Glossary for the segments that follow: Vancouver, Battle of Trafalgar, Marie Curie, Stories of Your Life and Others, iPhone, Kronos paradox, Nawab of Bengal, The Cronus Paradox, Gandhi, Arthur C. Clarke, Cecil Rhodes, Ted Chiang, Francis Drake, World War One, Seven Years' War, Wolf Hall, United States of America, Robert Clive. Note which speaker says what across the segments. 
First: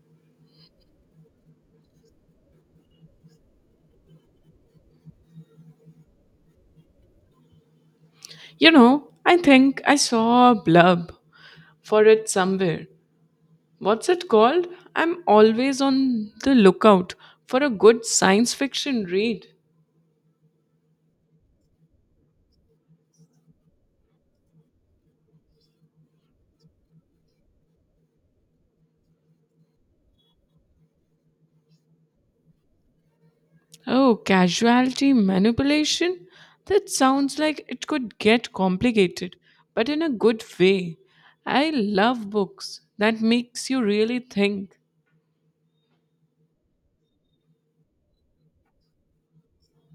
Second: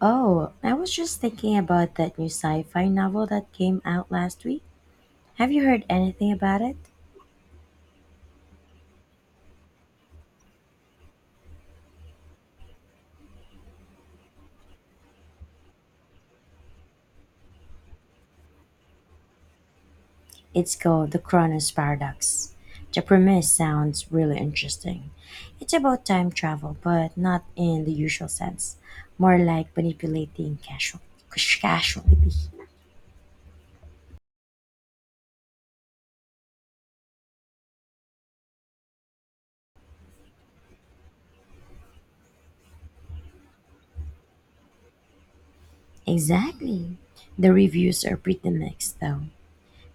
Speaker 1: Oh, I was just thinking about that new sci fi novel that came out last week. Have you heard anything about it?
Speaker 2: You know, I think I saw a blurb for it somewhere. What's it called? I'm always on the lookout for a good science fiction read.
Speaker 1: It's called The Cronus Paradox. The premise sounds really interesting. It's about time travel, but not in the usual sense, more like manipulating casualty.
Speaker 2: Oh, casualty manipulation? That sounds like it could get complicated, but in a good way. I love books that makes you really think.
Speaker 1: Exactly. The reviews are pretty mixed, though.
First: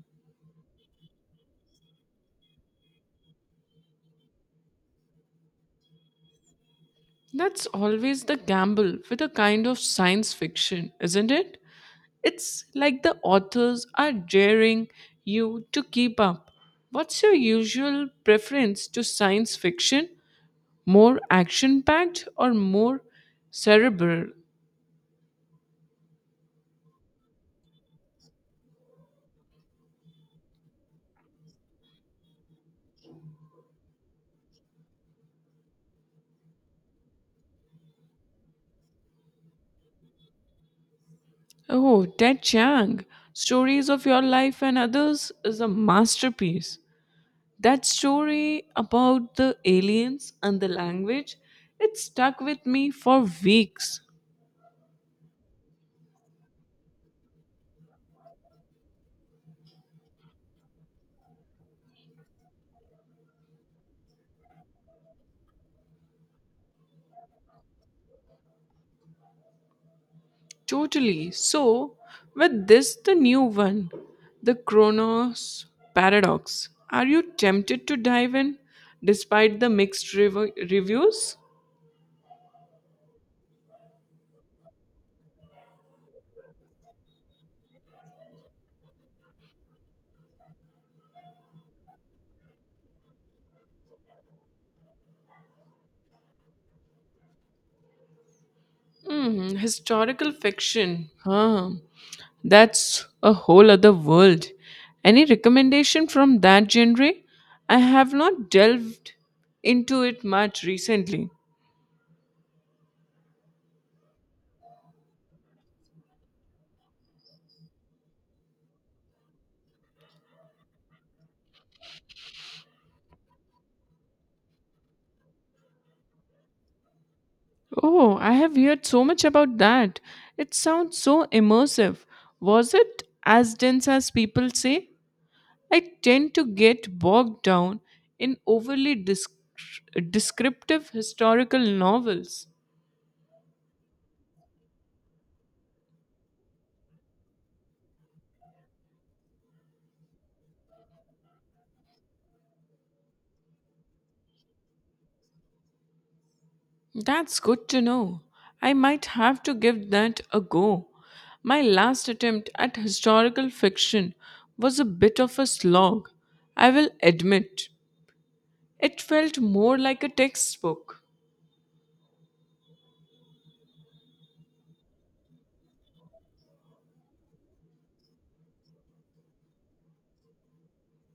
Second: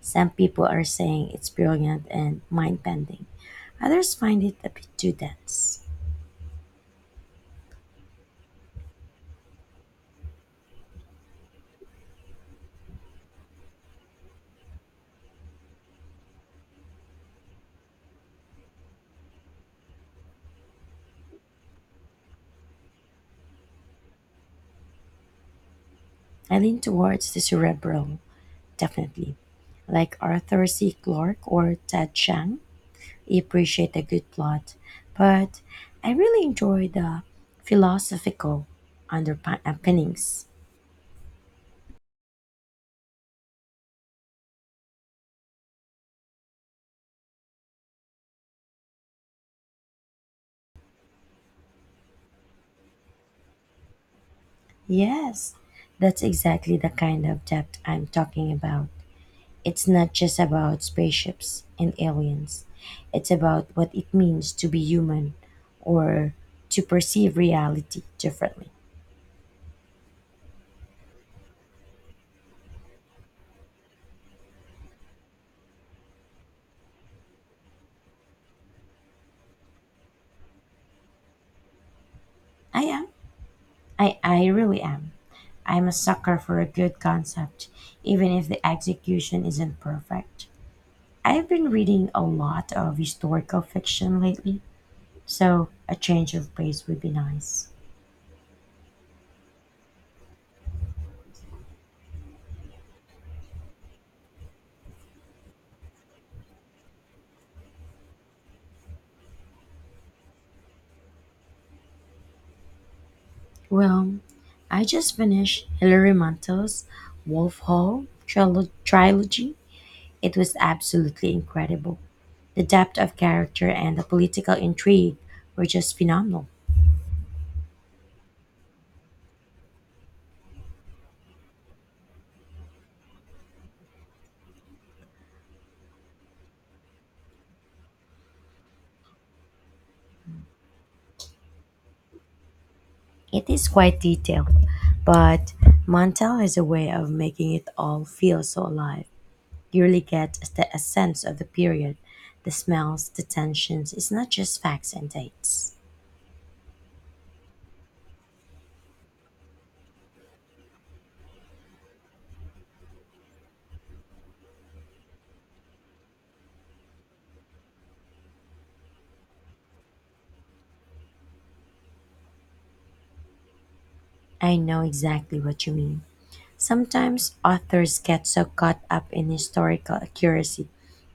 Speaker 1: Some people are saying it's brilliant and mind bending, others find it a bit too dense.
Speaker 2: That's always the gamble with a kind of science fiction, isn't it? It's like the authors are daring you to keep up. What's your usual preference to science fiction? More action packed or more cerebral?
Speaker 1: I lean towards the cerebral, definitely. Like Arthur C. Clarke or Ted Chiang, I appreciate a good plot, but I really enjoy the philosophical underpinnings.
Speaker 2: Oh, Ted Chiang, Stories of Your Life and Others is a masterpiece. That story about the aliens and the language, it stuck with me for weeks.
Speaker 1: Yes, that's exactly the kind of depth I'm talking about. It's not just about spaceships and aliens, it's about what it means to be human or to perceive reality differently.
Speaker 2: Totally. So, with this, the new one, the Kronos paradox, are you tempted to dive in despite the mixed reviews?
Speaker 1: I am. I really am. I'm a sucker for a good concept, even if the execution isn't perfect. I've been reading a lot of historical fiction lately, so a change of pace would be nice.
Speaker 2: Hmm, historical fiction. Huh. That's a whole other world. Any recommendation from that genre? I have not delved into it much recently.
Speaker 1: Well, I just finished Hilary Mantel's Wolf Hall trilogy. It was absolutely incredible. The depth of character and the political intrigue were just phenomenal.
Speaker 2: Oh, I have heard so much about that. It sounds so immersive. Was it as dense as people say? I tend to get bogged down in overly descriptive historical novels.
Speaker 1: It is quite detailed, but Mantel has a way of making it all feel so alive. You really get a sense of the period, the smells, the tensions. It's not just facts and dates.
Speaker 2: That's good to know. I might have to give that a go. My last attempt at historical fiction was a bit of a slog, I will admit. It felt more like a textbook.
Speaker 1: I know exactly what you mean. Sometimes authors get so caught up in historical accuracy,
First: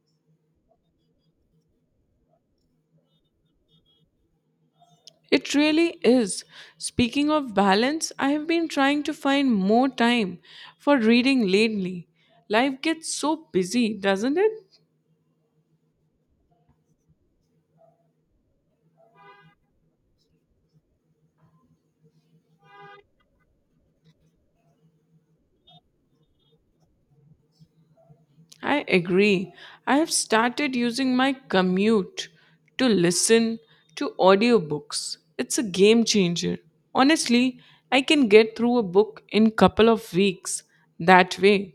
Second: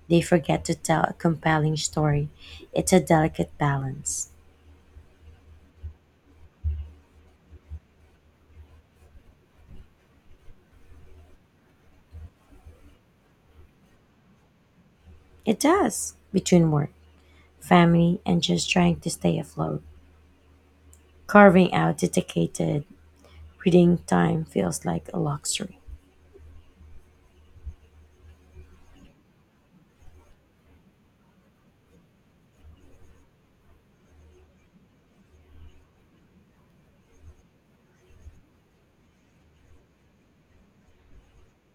Speaker 1: they forget to tell a compelling story. It's a delicate balance.
Speaker 2: It really is. Speaking of balance, I have been trying to find more time for reading lately. Life gets so busy, doesn't it?
Speaker 1: It does, between work, family, and just trying to stay afloat carving out dedicated Reading time feels like a luxury.
Speaker 2: I agree. I have started using my commute to listen to audiobooks. It's a game changer. Honestly, I can get through a book in couple of weeks that way.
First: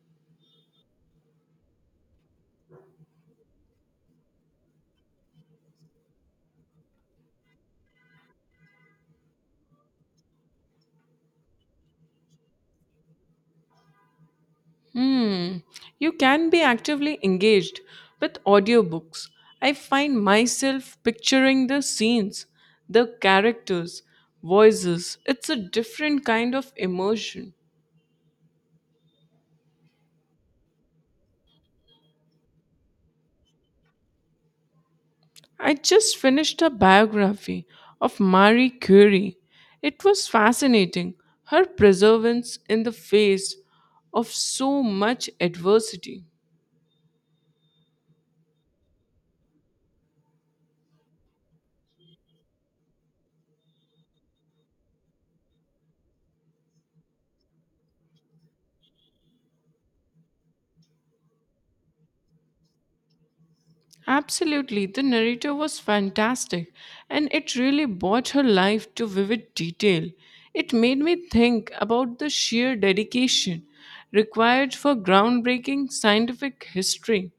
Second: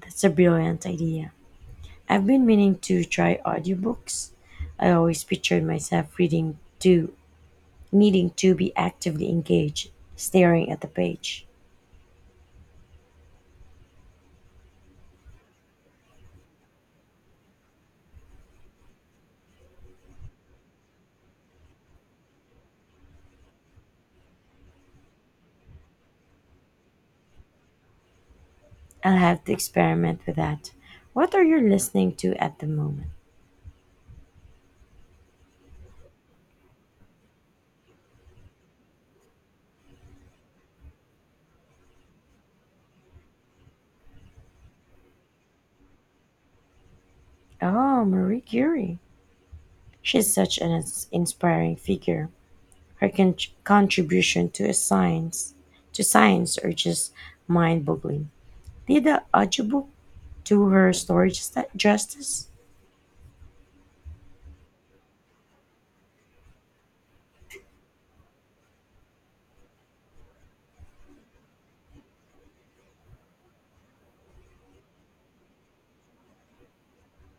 Speaker 1: That's a brilliant idea. I've been meaning to try audiobooks. I always pictured myself reading to needing to be actively engaged, staring at the page.
Speaker 2: Hmm. You can be actively engaged with audiobooks. I find myself picturing the scenes, the characters, voices. It's a different kind of immersion.
Speaker 1: I'll have to experiment with that. What are you listening to at the moment?
Speaker 2: I just finished a biography of Marie Curie. It was fascinating, her perseverance in the face of so much adversity.
Speaker 1: Oh, Marie Curie. She's such an inspiring figure. Her contribution to a science to science are just mind-boggling. Did the audiobook to her justice,
Speaker 2: Absolutely, the narrator was fantastic and it really brought her life to vivid detail. It made me think about the sheer dedication required for groundbreaking scientific history.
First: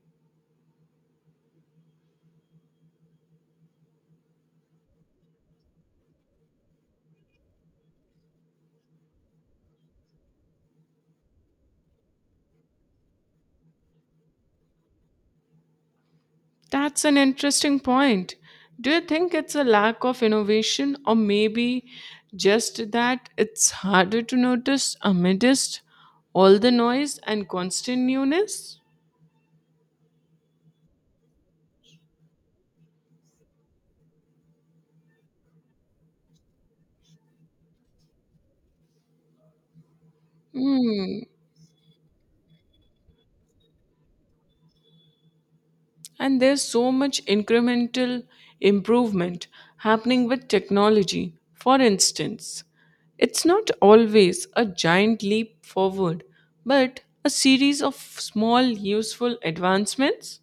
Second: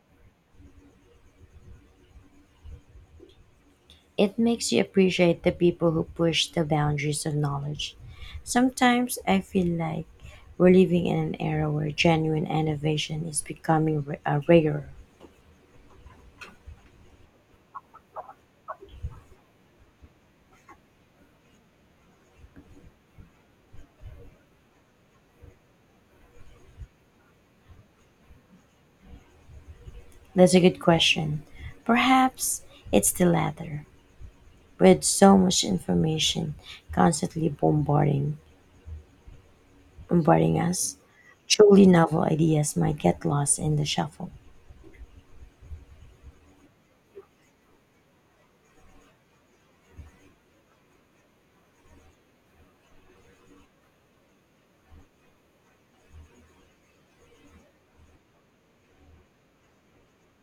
Speaker 1: it makes you appreciate the people who push the boundaries of knowledge. Sometimes I feel like we're living in an era where genuine innovation is becoming rarer.
Speaker 2: That's an interesting point. Do you think it's a lack of innovation or maybe just that it's harder to notice amidst all the noise and constant newness?
Speaker 1: That's a good question. Perhaps it's the latter. With so much information constantly bombarding us,
Speaker 2: Hmm.
Speaker 1: truly novel ideas might get lost in the shuffle.
Speaker 2: And there's so much incremental improvement happening with technology. For instance, it's not always a giant leap forward, but a series of small useful advancements.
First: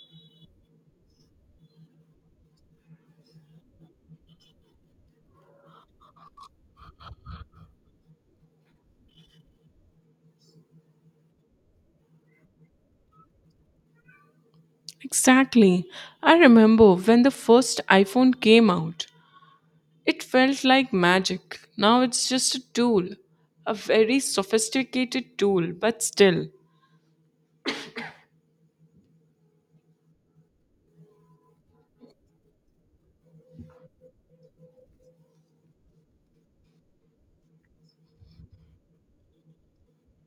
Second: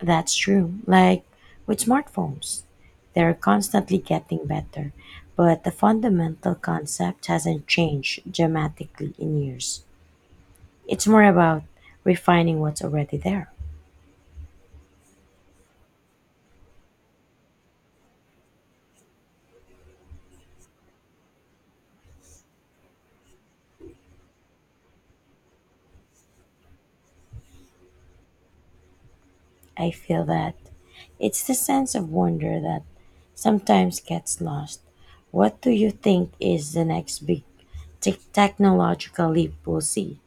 Speaker 1: That's true. Like with smartphones, they're constantly getting better, but the fundamental concept hasn't changed dramatically in years. It's more about refining what's already there.
Speaker 2: Exactly. I remember when the first iPhone came out, it felt like magic. Now it's just a tool, a very sophisticated tool, but still.
Speaker 1: I feel that it's the sense of wonder that sometimes gets lost. What do you think is the next big technological leap we'll see?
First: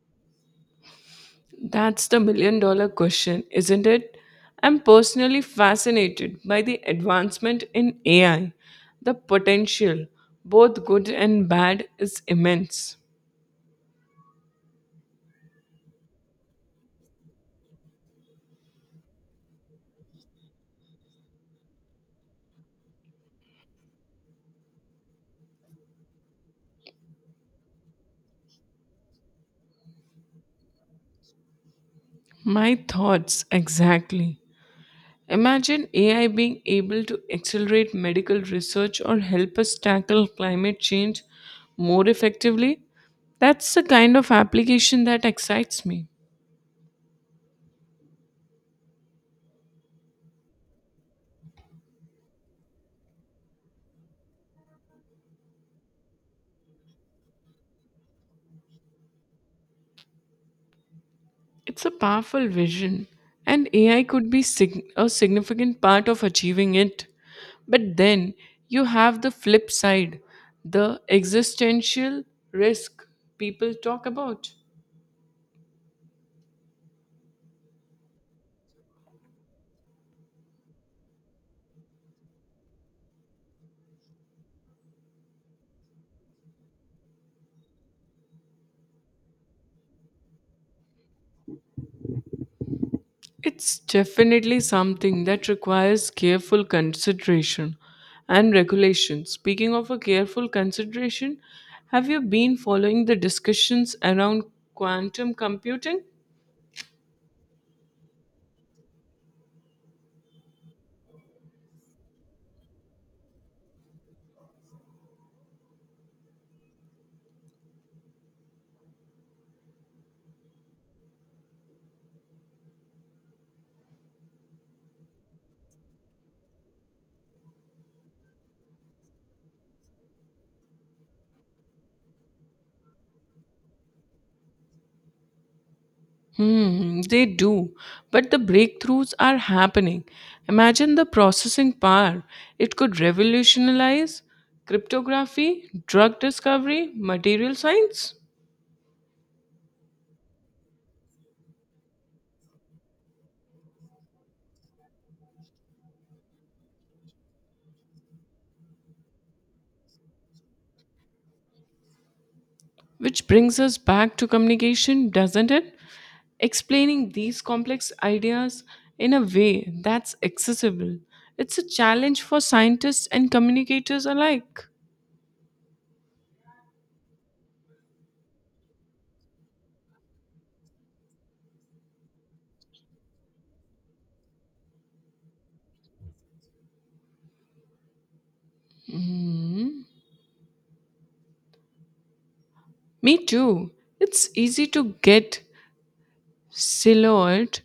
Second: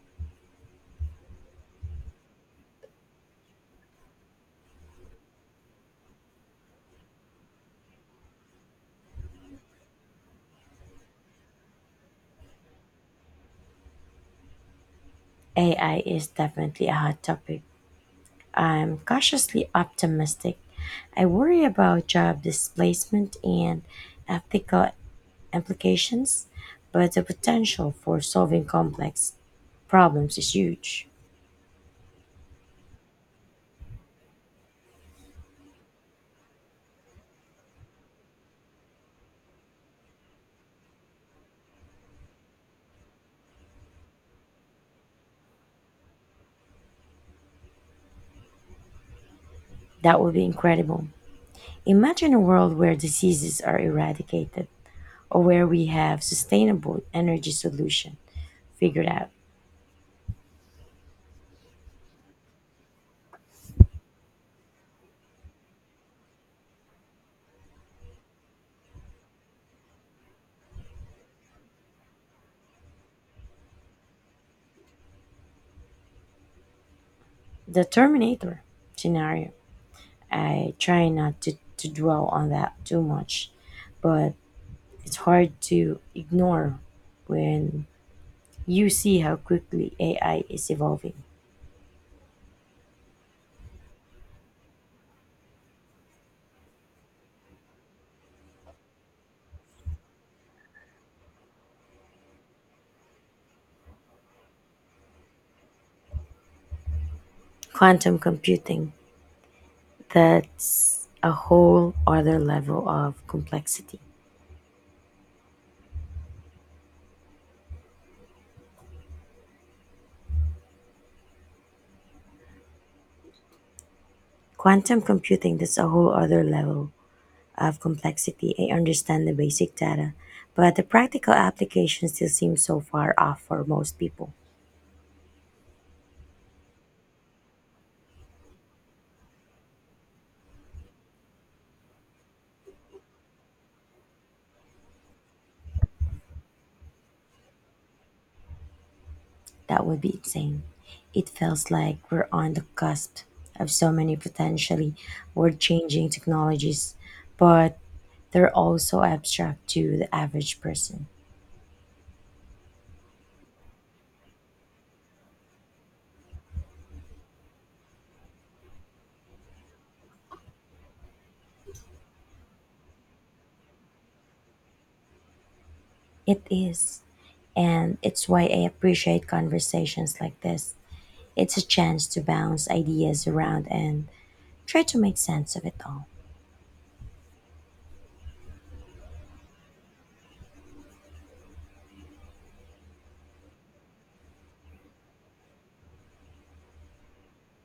Speaker 2: That's the million dollar question, isn't it? I'm personally fascinated by the advancement in AI. The potential, both good and bad, is immense.
Speaker 1: AI is definitely a hot topic, I'm cautiously optimistic. I worry about job displacement and ethical implications, but the potential for solving complex problems is huge.
Speaker 2: My thoughts exactly. Imagine AI being able to accelerate medical research or help us tackle climate change more effectively. That's the kind of application that excites me.
Speaker 1: That would be incredible. Imagine a world where diseases are eradicated or where we have sustainable energy solution figured out.
Speaker 2: It's a powerful vision, and AI could be a significant part of achieving it. But then you have the flip side, the existential risk people talk about.
Speaker 1: The Terminator scenario. I try not to dwell on that too much, but it's hard to ignore when you see how quickly AI is evolving.
Speaker 2: It's definitely something that requires careful consideration and regulation. Speaking of a careful consideration, have you been following the discussions around quantum computing?
Speaker 1: Quantum computing, that's a whole other level of complexity. Quantum computing, that's a whole other level of complexity. I understand the basic data, but the practical application still seems so far off for most people.
Speaker 2: Hmm, they do. But the breakthroughs are happening. Imagine the processing power. It could revolutionize cryptography, drug discovery, material science.
Speaker 1: That would be insane. It feels like we're on the cusp of so many potentially world changing technologies, but they're also abstract to the average person.
Speaker 2: Which brings us back to communication, doesn't it? Explaining these complex ideas in a way that's accessible. It's a challenge for scientists and communicators alike.
Speaker 1: It is. And it's why I appreciate conversations like this. It's a chance to bounce ideas around and try to make sense of it all.
Speaker 2: Me too. It's easy to get silhouette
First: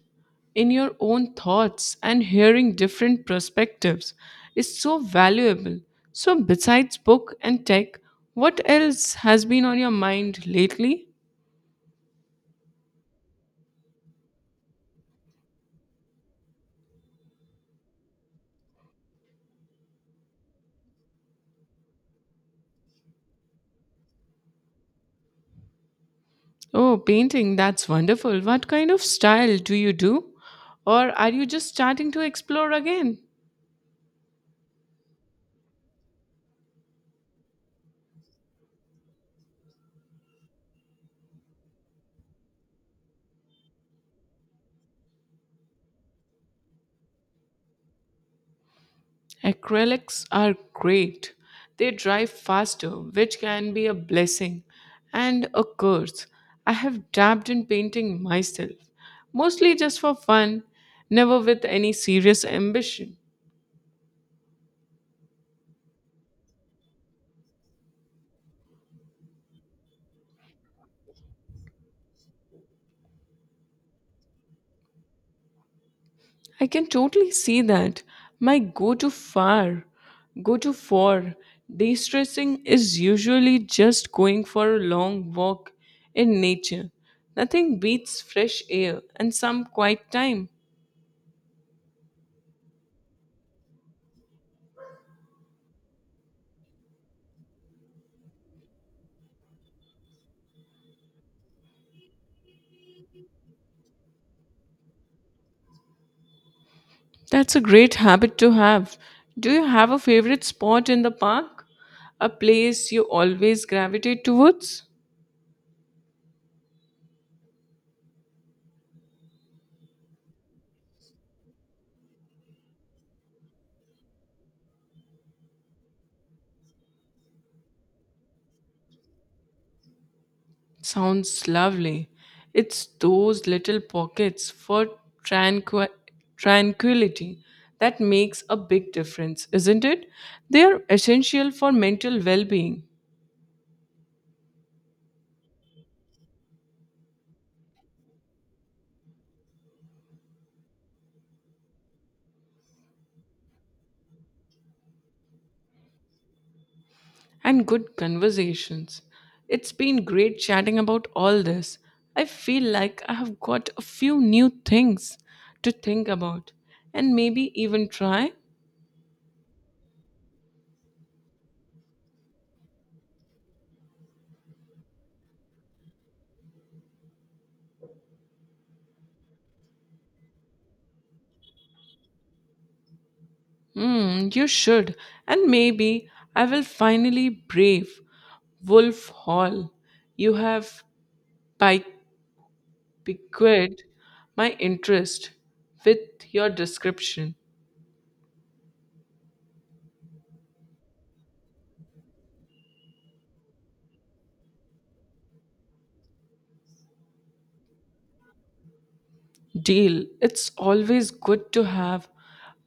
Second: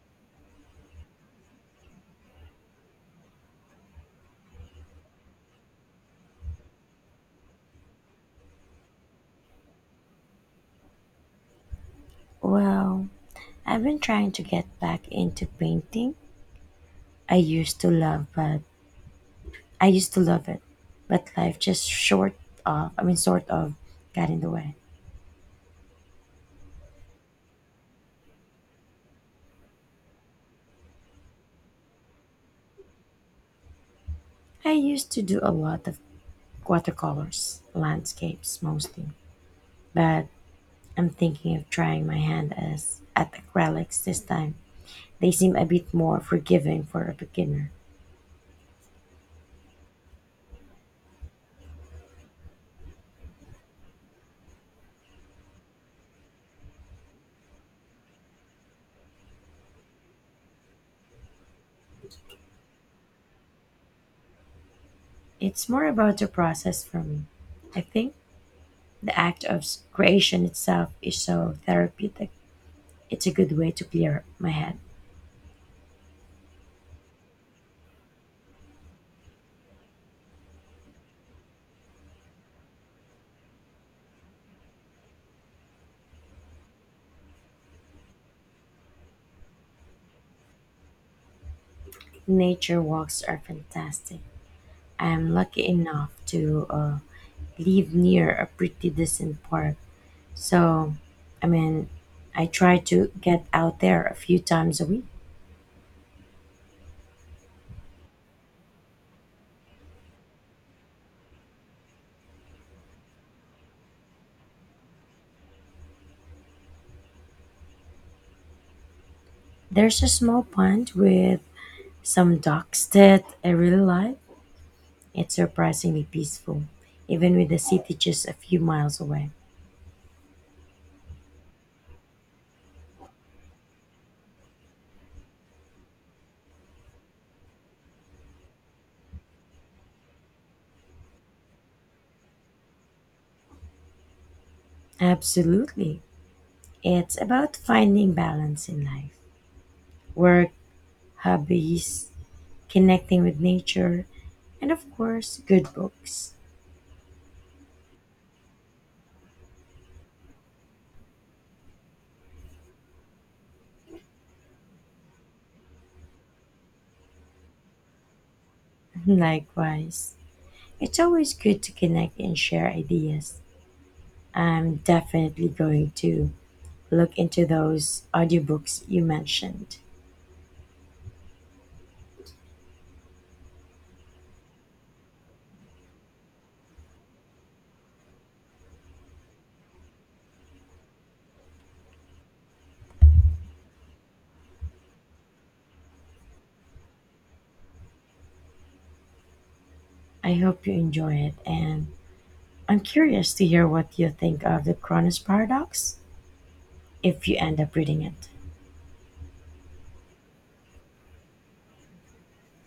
Speaker 2: in your own thoughts and hearing different perspectives is so valuable. So, besides book and tech, what else has been on your mind lately?
Speaker 1: Well, I've been trying to get back into painting. I used to love, but I used to love it, but life just short of, I mean, sort of got in the way.
Speaker 2: Oh, painting, that's wonderful. What kind of style do you do? Or are you just starting to explore again?
Speaker 1: I used to do a lot of watercolors, landscapes mostly, but I'm thinking of trying my hand as at acrylics this time. They seem a bit more forgiving for a beginner.
Speaker 2: Acrylics are great. They dry faster, which can be a blessing and a curse. I have dabbed in painting myself, mostly just for fun, never with any serious ambition.
Speaker 1: It's more about the process for me. I think the act of creation itself is so therapeutic. It's a good way to clear my head.
Speaker 2: I can totally see that. My go to for de stressing is usually just going for a long walk in nature. Nothing beats fresh air and some quiet time.
Speaker 1: Nature walks are fantastic. I am lucky enough to live near a pretty decent park. So, I mean, I try to get out there a few times a week.
Speaker 2: That's a great habit to have. Do you have a favorite spot in the park? A place you always gravitate towards?
Speaker 1: There's a small pond with some ducks that I really like. It's surprisingly peaceful, even with the city just a few miles away.
Speaker 2: Sounds lovely. It's those little pockets for tranqui- tranquility that makes a big difference, isn't it? They are essential for mental well being.
Speaker 1: Absolutely. It's about finding balance in life, work, hobbies, connecting with nature, and of course, good books.
Speaker 2: And good conversations. It's been great chatting about all this. I feel like I have got a few new things to think about and maybe even try.
Speaker 1: Likewise. It's always good to connect and share ideas. I'm definitely going to look into those audiobooks you mentioned.
Speaker 2: Hmm, you should. And maybe I will finally brave Wolf Hall. You have piqued my interest with your description.
Speaker 1: I hope you enjoy it, and I'm curious to hear what you think of the Cronus Paradox if you end up reading it.
Speaker 2: Deal. It's always good to have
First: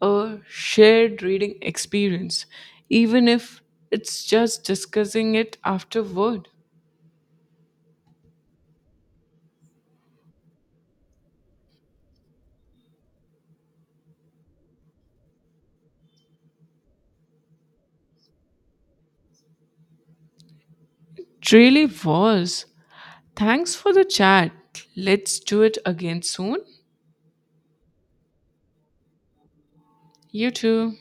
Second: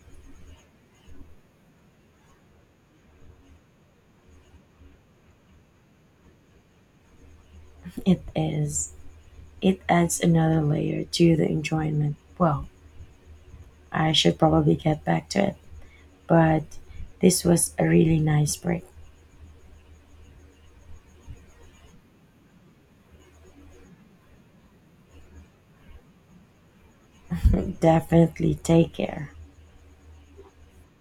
Speaker 2: a shared reading experience, even if it's just discussing it afterward.
Speaker 1: It is, it adds another layer to the enjoyment. Well, I should probably get back to it, but this was a really nice break.
Speaker 2: It really was. Thanks for the chat. Let's do it again soon.
Speaker 1: Definitely take care.
Speaker 2: You too.